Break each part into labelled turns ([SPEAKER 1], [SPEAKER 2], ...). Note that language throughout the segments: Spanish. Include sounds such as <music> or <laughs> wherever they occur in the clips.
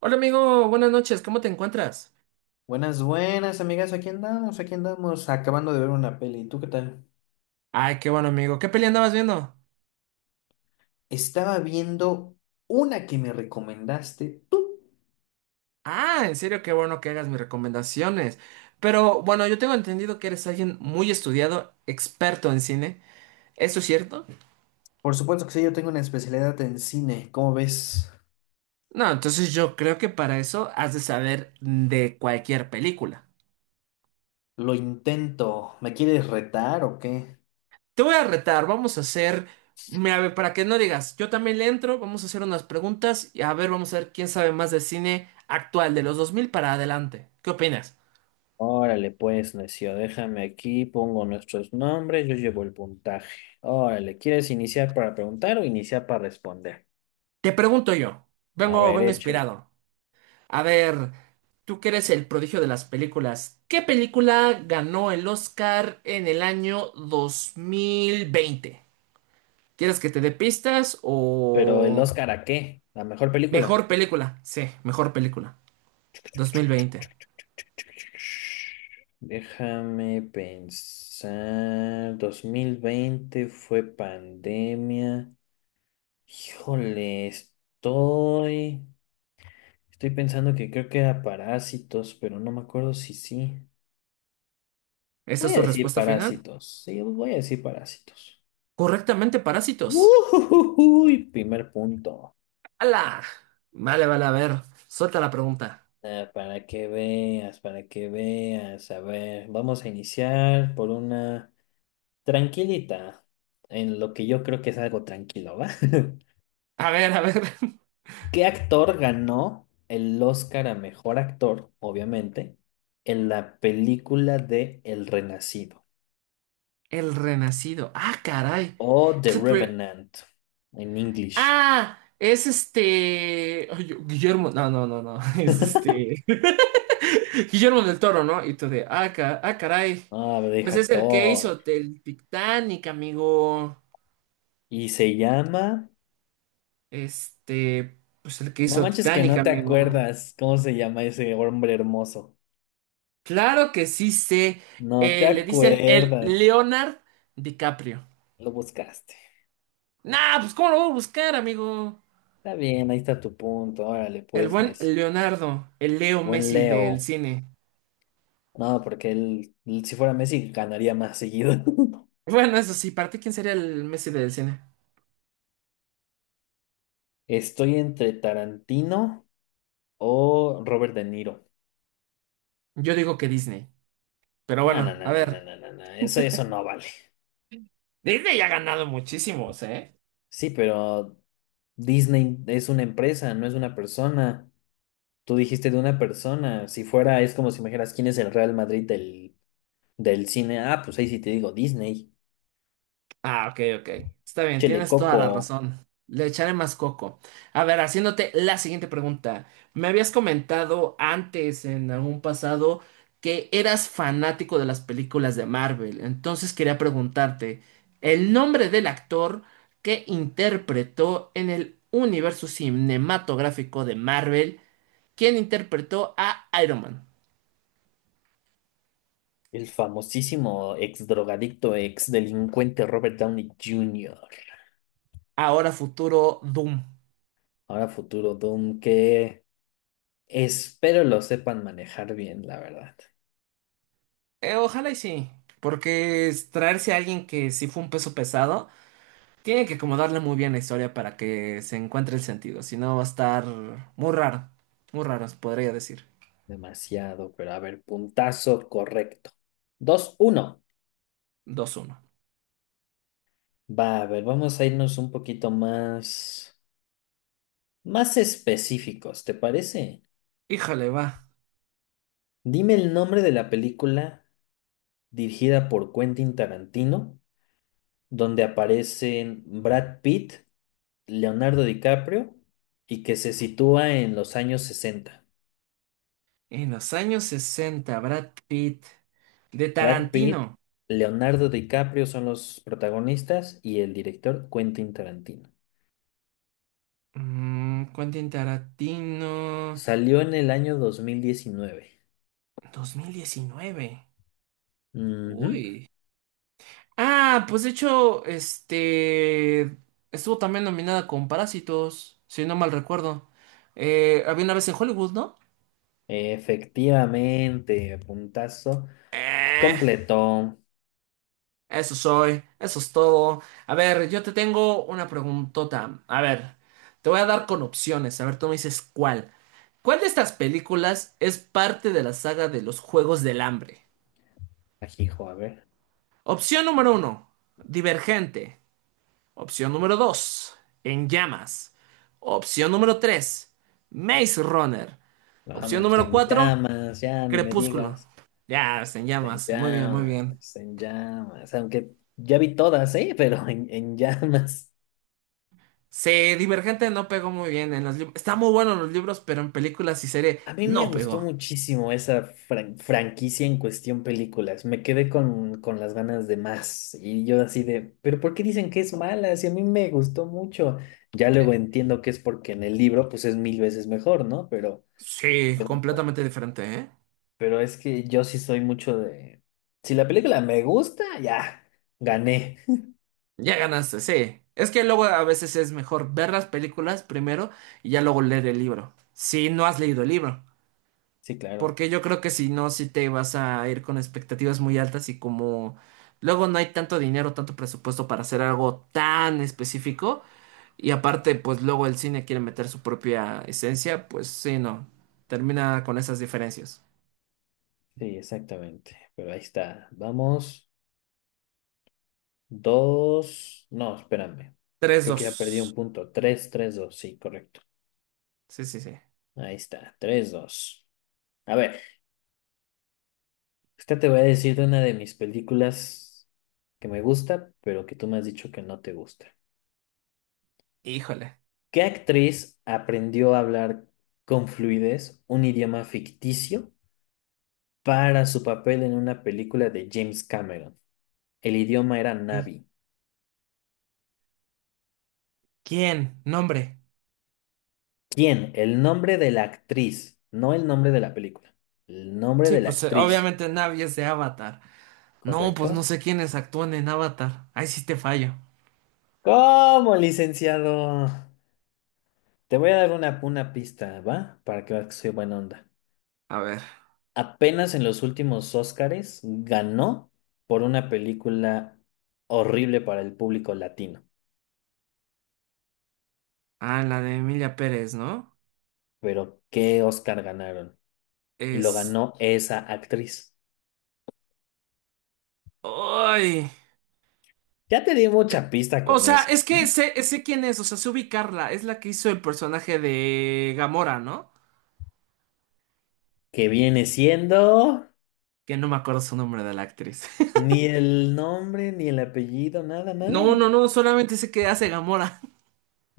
[SPEAKER 1] Hola amigo, buenas noches, ¿cómo te encuentras?
[SPEAKER 2] Buenas, buenas, amigas. Aquí andamos, acabando de ver una peli. ¿Tú qué tal?
[SPEAKER 1] Ay, qué bueno amigo, ¿qué peli andabas viendo?
[SPEAKER 2] Estaba viendo una que me recomendaste tú.
[SPEAKER 1] Ah, en serio, qué bueno que hagas mis recomendaciones. Pero bueno, yo tengo entendido que eres alguien muy estudiado, experto en cine. ¿Eso es cierto?
[SPEAKER 2] Por supuesto que sí, yo tengo una especialidad en cine. ¿Cómo ves?
[SPEAKER 1] No, entonces yo creo que para eso has de saber de cualquier película.
[SPEAKER 2] Lo intento. ¿Me quieres retar o qué?
[SPEAKER 1] Te voy a retar, vamos a hacer, mira, a ver, para que no digas, yo también le entro, vamos a hacer unas preguntas y a ver, vamos a ver quién sabe más de cine actual de los 2000 para adelante. ¿Qué opinas?
[SPEAKER 2] Órale, pues, necio, déjame aquí, pongo nuestros nombres, yo llevo el puntaje. Órale, ¿quieres iniciar para preguntar o iniciar para responder?
[SPEAKER 1] Te pregunto yo,
[SPEAKER 2] A
[SPEAKER 1] vengo,
[SPEAKER 2] ver,
[SPEAKER 1] vengo
[SPEAKER 2] échale.
[SPEAKER 1] inspirado. A ver, tú que eres el prodigio de las películas, ¿qué película ganó el Oscar en el año 2020? ¿Quieres que te dé pistas
[SPEAKER 2] Pero el
[SPEAKER 1] o
[SPEAKER 2] Oscar, ¿a qué? ¿La mejor película?
[SPEAKER 1] mejor película? Sí, mejor película, 2020.
[SPEAKER 2] Déjame pensar. 2020 fue pandemia. Híjole, estoy. Estoy pensando que creo que era parásitos, pero no me acuerdo si sí.
[SPEAKER 1] ¿Esa
[SPEAKER 2] Voy
[SPEAKER 1] es
[SPEAKER 2] a
[SPEAKER 1] tu
[SPEAKER 2] decir
[SPEAKER 1] respuesta final?
[SPEAKER 2] parásitos. Sí, voy a decir parásitos.
[SPEAKER 1] Correctamente, Parásitos.
[SPEAKER 2] Uy, primer punto.
[SPEAKER 1] ¡Hala! Vale, vale, a ver, suelta la pregunta.
[SPEAKER 2] Ah, para que veas, para que veas. A ver, vamos a iniciar por una. Tranquilita, en lo que yo creo que es algo tranquilo, ¿va? <laughs>
[SPEAKER 1] A ver, a ver. <laughs>
[SPEAKER 2] ¿Qué actor ganó el Oscar a mejor actor, obviamente, en la película de El Renacido
[SPEAKER 1] El Renacido. Ah, caray.
[SPEAKER 2] o The Revenant en English?
[SPEAKER 1] Ah, es este. Ay, Guillermo. No, no, no, no. <laughs> Es este. <laughs> Guillermo del Toro, ¿no? Y tú de. Ah, ah, caray.
[SPEAKER 2] Ah, deja
[SPEAKER 1] Pues es el que
[SPEAKER 2] actor.
[SPEAKER 1] hizo el Titanic, amigo.
[SPEAKER 2] Y se llama.
[SPEAKER 1] Este. Pues el que
[SPEAKER 2] No
[SPEAKER 1] hizo
[SPEAKER 2] manches que
[SPEAKER 1] Titanic,
[SPEAKER 2] no te
[SPEAKER 1] amigo.
[SPEAKER 2] acuerdas cómo se llama ese hombre hermoso.
[SPEAKER 1] Claro que sí sé.
[SPEAKER 2] No te
[SPEAKER 1] Le dicen el
[SPEAKER 2] acuerdas.
[SPEAKER 1] Leonard DiCaprio.
[SPEAKER 2] Lo buscaste.
[SPEAKER 1] Nah, pues ¿cómo lo voy a buscar, amigo?
[SPEAKER 2] Está bien, ahí está tu punto. Órale,
[SPEAKER 1] El
[SPEAKER 2] pues,
[SPEAKER 1] buen
[SPEAKER 2] necio.
[SPEAKER 1] Leonardo, el Leo
[SPEAKER 2] Buen
[SPEAKER 1] Messi del
[SPEAKER 2] Leo.
[SPEAKER 1] cine.
[SPEAKER 2] No, porque él, si fuera Messi, ganaría más seguido. <laughs>
[SPEAKER 1] Bueno, eso sí, ¿para ti quién sería el Messi del cine?
[SPEAKER 2] Estoy entre Tarantino o Robert De Niro.
[SPEAKER 1] Yo digo que Disney. Pero
[SPEAKER 2] No, no,
[SPEAKER 1] bueno,
[SPEAKER 2] no,
[SPEAKER 1] a
[SPEAKER 2] no, no,
[SPEAKER 1] ver.
[SPEAKER 2] no, no, no. Eso no vale.
[SPEAKER 1] Disney ya ha ganado muchísimos, ¿eh?
[SPEAKER 2] Sí, pero Disney es una empresa, no es una persona. Tú dijiste de una persona. Si fuera, es como si me dijeras quién es el Real Madrid del cine. Ah, pues ahí sí te digo Disney.
[SPEAKER 1] Ah, ok, ok. Está bien,
[SPEAKER 2] Chele
[SPEAKER 1] tienes toda la
[SPEAKER 2] Coco,
[SPEAKER 1] razón. Le echaré más coco. A ver, haciéndote la siguiente pregunta. Me habías comentado antes, en algún pasado, que eras fanático de las películas de Marvel. Entonces quería preguntarte, el nombre del actor que interpretó en el universo cinematográfico de Marvel, quien interpretó a Iron Man?
[SPEAKER 2] el famosísimo ex drogadicto, ex delincuente Robert Downey Jr.
[SPEAKER 1] Ahora futuro Doom.
[SPEAKER 2] Ahora futuro Doom, ¿qué? Espero lo sepan manejar bien, la verdad.
[SPEAKER 1] Ojalá y sí, porque es traerse a alguien que sí fue un peso pesado, tiene que acomodarle muy bien la historia para que se encuentre el sentido, si no va a estar muy raro, muy raro, se podría decir.
[SPEAKER 2] Demasiado, pero a ver, puntazo correcto. Dos uno.
[SPEAKER 1] Dos uno.
[SPEAKER 2] Va, a ver, vamos a irnos un poquito más, más específicos, ¿te parece?
[SPEAKER 1] Híjole, va.
[SPEAKER 2] Dime el nombre de la película dirigida por Quentin Tarantino, donde aparecen Brad Pitt, Leonardo DiCaprio y que se sitúa en los años 60.
[SPEAKER 1] En los años sesenta Brad Pitt, de
[SPEAKER 2] Brad Pitt,
[SPEAKER 1] Tarantino.
[SPEAKER 2] Leonardo DiCaprio son los protagonistas y el director Quentin Tarantino.
[SPEAKER 1] Quentin Tarantino,
[SPEAKER 2] Salió en el año 2019.
[SPEAKER 1] 2019.
[SPEAKER 2] Ujú.
[SPEAKER 1] Uy. Ah, pues de hecho, estuvo también nominada con Parásitos, si no mal recuerdo. Había una vez en Hollywood, ¿no?
[SPEAKER 2] Efectivamente, puntazo.
[SPEAKER 1] Eh,
[SPEAKER 2] Completó.
[SPEAKER 1] eso es todo. A ver, yo te tengo una preguntota. A ver, te voy a dar con opciones. A ver, tú me dices cuál. ¿Cuál de estas películas es parte de la saga de los Juegos del Hambre?
[SPEAKER 2] Ajijo, a ver.
[SPEAKER 1] Opción número uno, Divergente. Opción número 2, En llamas. Opción número 3, Maze Runner.
[SPEAKER 2] No,
[SPEAKER 1] Opción
[SPEAKER 2] pues,
[SPEAKER 1] número
[SPEAKER 2] en
[SPEAKER 1] 4,
[SPEAKER 2] llamas, ya ni me
[SPEAKER 1] Crepúsculo.
[SPEAKER 2] digas.
[SPEAKER 1] Ya, es En
[SPEAKER 2] En
[SPEAKER 1] llamas. Muy bien, muy bien.
[SPEAKER 2] llamas, en llamas. Aunque ya vi todas, ¿eh? <laughs> Pero en llamas.
[SPEAKER 1] Sí, Divergente no pegó muy bien en los libros. Está muy bueno en los libros, pero en películas y serie
[SPEAKER 2] A mí me
[SPEAKER 1] no
[SPEAKER 2] gustó
[SPEAKER 1] pegó.
[SPEAKER 2] muchísimo esa franquicia en cuestión películas. Me quedé con las ganas de más. Y yo así de, ¿pero por qué dicen que es mala? Si a mí me gustó mucho. Ya luego entiendo que es porque en el libro pues es mil veces mejor, ¿no?
[SPEAKER 1] Sí,
[SPEAKER 2] Pero
[SPEAKER 1] completamente diferente, ¿eh?
[SPEAKER 2] es que yo sí soy mucho de... Si la película me gusta, ya, gané. <laughs>
[SPEAKER 1] Ya ganaste, sí. Es que luego a veces es mejor ver las películas primero y ya luego leer el libro. Si no has leído el libro.
[SPEAKER 2] Sí, claro.
[SPEAKER 1] Porque yo creo que si no, si te vas a ir con expectativas muy altas y como luego no hay tanto dinero, tanto presupuesto para hacer algo tan específico y aparte pues luego el cine quiere meter su propia esencia, pues sí, no, termina con esas diferencias.
[SPEAKER 2] Sí, exactamente. Pero ahí está. Vamos. Dos. No, espérame.
[SPEAKER 1] Tres
[SPEAKER 2] Creo que ya perdí
[SPEAKER 1] dos.
[SPEAKER 2] un punto. Tres, tres, dos. Sí, correcto.
[SPEAKER 1] Sí, sí, sí.
[SPEAKER 2] Ahí está, tres dos. A ver, esta te voy a decir de una de mis películas que me gusta, pero que tú me has dicho que no te gusta.
[SPEAKER 1] Híjole.
[SPEAKER 2] ¿Qué actriz aprendió a hablar con fluidez un idioma ficticio para su papel en una película de James Cameron? El idioma era
[SPEAKER 1] ¿Y
[SPEAKER 2] Navi.
[SPEAKER 1] quién? Nombre.
[SPEAKER 2] ¿Quién? El nombre de la actriz, no el nombre de la película. El nombre
[SPEAKER 1] Sí,
[SPEAKER 2] de la actriz,
[SPEAKER 1] obviamente Navi es de Avatar. No, pues no
[SPEAKER 2] ¿correcto?
[SPEAKER 1] sé quiénes actúan en Avatar. Ahí sí te fallo.
[SPEAKER 2] ¿Cómo, licenciado? Te voy a dar una pista, ¿va? Para que veas que soy buena onda.
[SPEAKER 1] A ver.
[SPEAKER 2] Apenas en los últimos Óscares ganó por una película horrible para el público latino.
[SPEAKER 1] Ah, la de Emilia Pérez, ¿no?
[SPEAKER 2] Pero ¿qué Óscar ganaron? Y lo
[SPEAKER 1] Es...
[SPEAKER 2] ganó esa actriz.
[SPEAKER 1] Ay.
[SPEAKER 2] Ya te di
[SPEAKER 1] Eh,
[SPEAKER 2] mucha pista
[SPEAKER 1] O
[SPEAKER 2] con
[SPEAKER 1] sea,
[SPEAKER 2] eso,
[SPEAKER 1] es que
[SPEAKER 2] ¿eh?
[SPEAKER 1] sé quién es, o sea, sé ubicarla. Es la que hizo el personaje de Gamora, ¿no?
[SPEAKER 2] Que viene siendo
[SPEAKER 1] Que no me acuerdo su nombre de la actriz. <laughs>
[SPEAKER 2] ni el nombre, ni el apellido, nada,
[SPEAKER 1] No,
[SPEAKER 2] nada.
[SPEAKER 1] no, no, solamente sé que hace Gamora.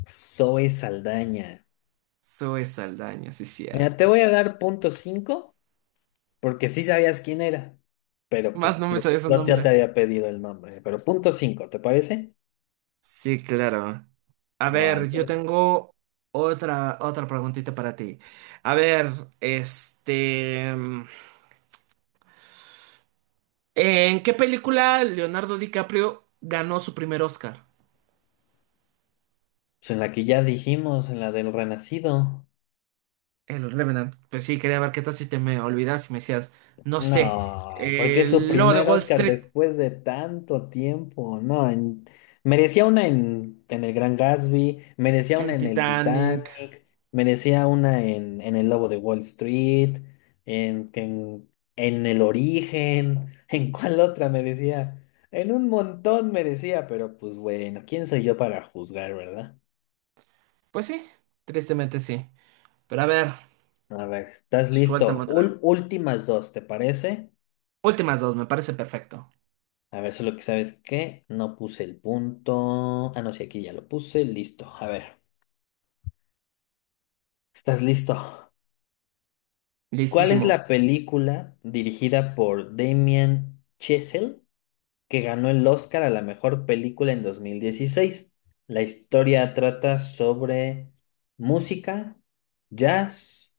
[SPEAKER 2] Zoe Saldaña.
[SPEAKER 1] <laughs> Zoe Saldaña, sí,
[SPEAKER 2] Mira, te
[SPEAKER 1] cierto.
[SPEAKER 2] voy a dar punto cinco porque sí sabías quién era, pero
[SPEAKER 1] Más
[SPEAKER 2] pues
[SPEAKER 1] no me
[SPEAKER 2] yo,
[SPEAKER 1] sabía su
[SPEAKER 2] yo ya te
[SPEAKER 1] nombre.
[SPEAKER 2] había pedido el nombre. Pero punto cinco, ¿te parece?
[SPEAKER 1] Sí, claro. A
[SPEAKER 2] Ah,
[SPEAKER 1] ver, yo
[SPEAKER 2] entonces,
[SPEAKER 1] tengo otra preguntita para ti. A ver, este... mm, ¿en qué película Leonardo DiCaprio ganó su primer Oscar?
[SPEAKER 2] pues en la que ya dijimos, en la del renacido.
[SPEAKER 1] El Revenant. Pues sí, quería ver qué tal si te me olvidas y me decías, no sé,
[SPEAKER 2] No, porque es su
[SPEAKER 1] el lobo de
[SPEAKER 2] primer
[SPEAKER 1] Wall
[SPEAKER 2] Oscar
[SPEAKER 1] Street
[SPEAKER 2] después de tanto tiempo. No, merecía una en El Gran Gatsby, merecía una
[SPEAKER 1] en
[SPEAKER 2] en El
[SPEAKER 1] Titanic.
[SPEAKER 2] Titanic, merecía una en El Lobo de Wall Street, en, en, en El Origen, <laughs> ¿en cuál otra merecía? En un montón merecía, pero pues bueno, ¿quién soy yo para juzgar, verdad?
[SPEAKER 1] Pues sí, tristemente sí. Pero a ver,
[SPEAKER 2] A ver, ¿estás
[SPEAKER 1] suéltame
[SPEAKER 2] listo?
[SPEAKER 1] otra.
[SPEAKER 2] Últimas dos, ¿te parece?
[SPEAKER 1] Últimas dos, me parece perfecto.
[SPEAKER 2] A ver, solo que sabes que no puse el punto. Ah, no, sí, aquí ya lo puse. Listo. A ver, ¿estás listo? ¿Cuál es
[SPEAKER 1] Listísimo.
[SPEAKER 2] la película dirigida por Damien Chazelle que ganó el Oscar a la mejor película en 2016? La historia trata sobre música, jazz,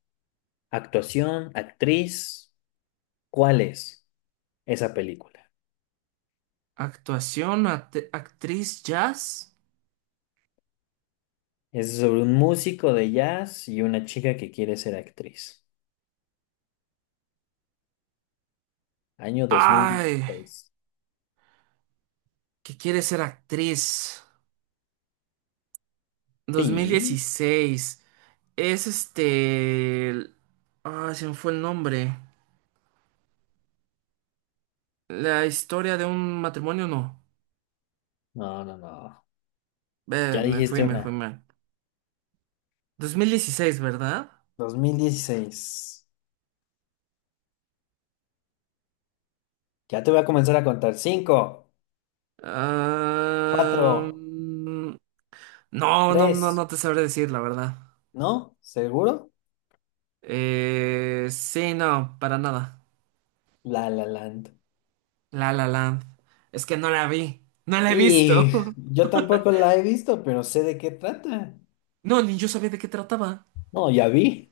[SPEAKER 2] actuación, actriz. ¿Cuál es esa película?
[SPEAKER 1] Actuación, actriz, jazz.
[SPEAKER 2] Es sobre un músico de jazz y una chica que quiere ser actriz. Año dos mil
[SPEAKER 1] Ay,
[SPEAKER 2] dieciséis.
[SPEAKER 1] qué quiere ser actriz.
[SPEAKER 2] Sí.
[SPEAKER 1] 2016. Es ay, se me fue el nombre. La historia de un matrimonio, no.
[SPEAKER 2] No, no, no. Ya
[SPEAKER 1] Me fui,
[SPEAKER 2] dijiste
[SPEAKER 1] me fui
[SPEAKER 2] una.
[SPEAKER 1] mal. 2016, ¿verdad?
[SPEAKER 2] Dos mil dieciséis. Ya te voy a comenzar a contar. Cinco,
[SPEAKER 1] Ah,
[SPEAKER 2] cuatro,
[SPEAKER 1] mm, no, no, no,
[SPEAKER 2] tres.
[SPEAKER 1] no te sabré decir la verdad.
[SPEAKER 2] ¿No? ¿Seguro?
[SPEAKER 1] Sí, no, para nada.
[SPEAKER 2] La La Land.
[SPEAKER 1] La La Land. Es que no la vi. No la he visto.
[SPEAKER 2] Y
[SPEAKER 1] <laughs>
[SPEAKER 2] yo tampoco la he visto, pero sé de qué trata.
[SPEAKER 1] No, ni yo sabía de qué trataba.
[SPEAKER 2] No, ya vi.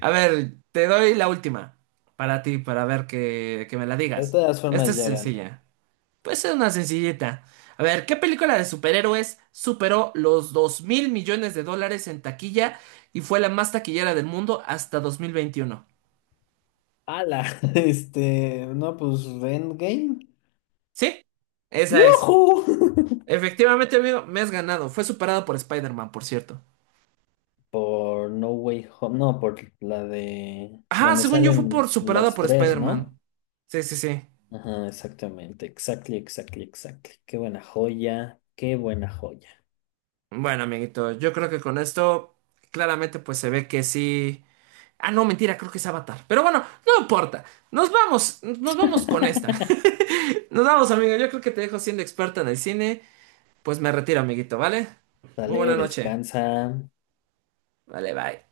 [SPEAKER 1] A ver, te doy la última. Para ti, para ver que, me la
[SPEAKER 2] <laughs> De
[SPEAKER 1] digas.
[SPEAKER 2] todas
[SPEAKER 1] Esta
[SPEAKER 2] formas,
[SPEAKER 1] es
[SPEAKER 2] ya gané.
[SPEAKER 1] sencilla. Pues es una sencillita. A ver, ¿qué película de superhéroes superó los $2.000.000.000 en taquilla y fue la más taquillera del mundo hasta 2021?
[SPEAKER 2] Ala, <laughs> este, no, pues Endgame.
[SPEAKER 1] ¿Sí? Esa es.
[SPEAKER 2] ¡Yujú! <laughs>
[SPEAKER 1] Efectivamente, amigo, me has ganado. Fue superada por Spider-Man, por cierto.
[SPEAKER 2] Por No Way Home, no, por la de
[SPEAKER 1] Ajá,
[SPEAKER 2] donde
[SPEAKER 1] según yo fue por
[SPEAKER 2] salen
[SPEAKER 1] superada
[SPEAKER 2] los
[SPEAKER 1] por
[SPEAKER 2] tres, ¿no?
[SPEAKER 1] Spider-Man. Sí, sí, sí.
[SPEAKER 2] Ajá, exactamente, exactly, exactly, exactly. Qué buena joya, qué buena joya.
[SPEAKER 1] Bueno, amiguito, yo creo que con esto claramente pues se ve que sí. Ah, no, mentira, creo que es Avatar. Pero bueno, no importa. Nos vamos con esta.
[SPEAKER 2] <laughs>
[SPEAKER 1] <laughs> Nos vamos, amigo. Yo creo que te dejo siendo experta en el cine. Pues me retiro, amiguito, ¿vale? Muy
[SPEAKER 2] Sale,
[SPEAKER 1] buena noche.
[SPEAKER 2] descansa.
[SPEAKER 1] Vale, bye.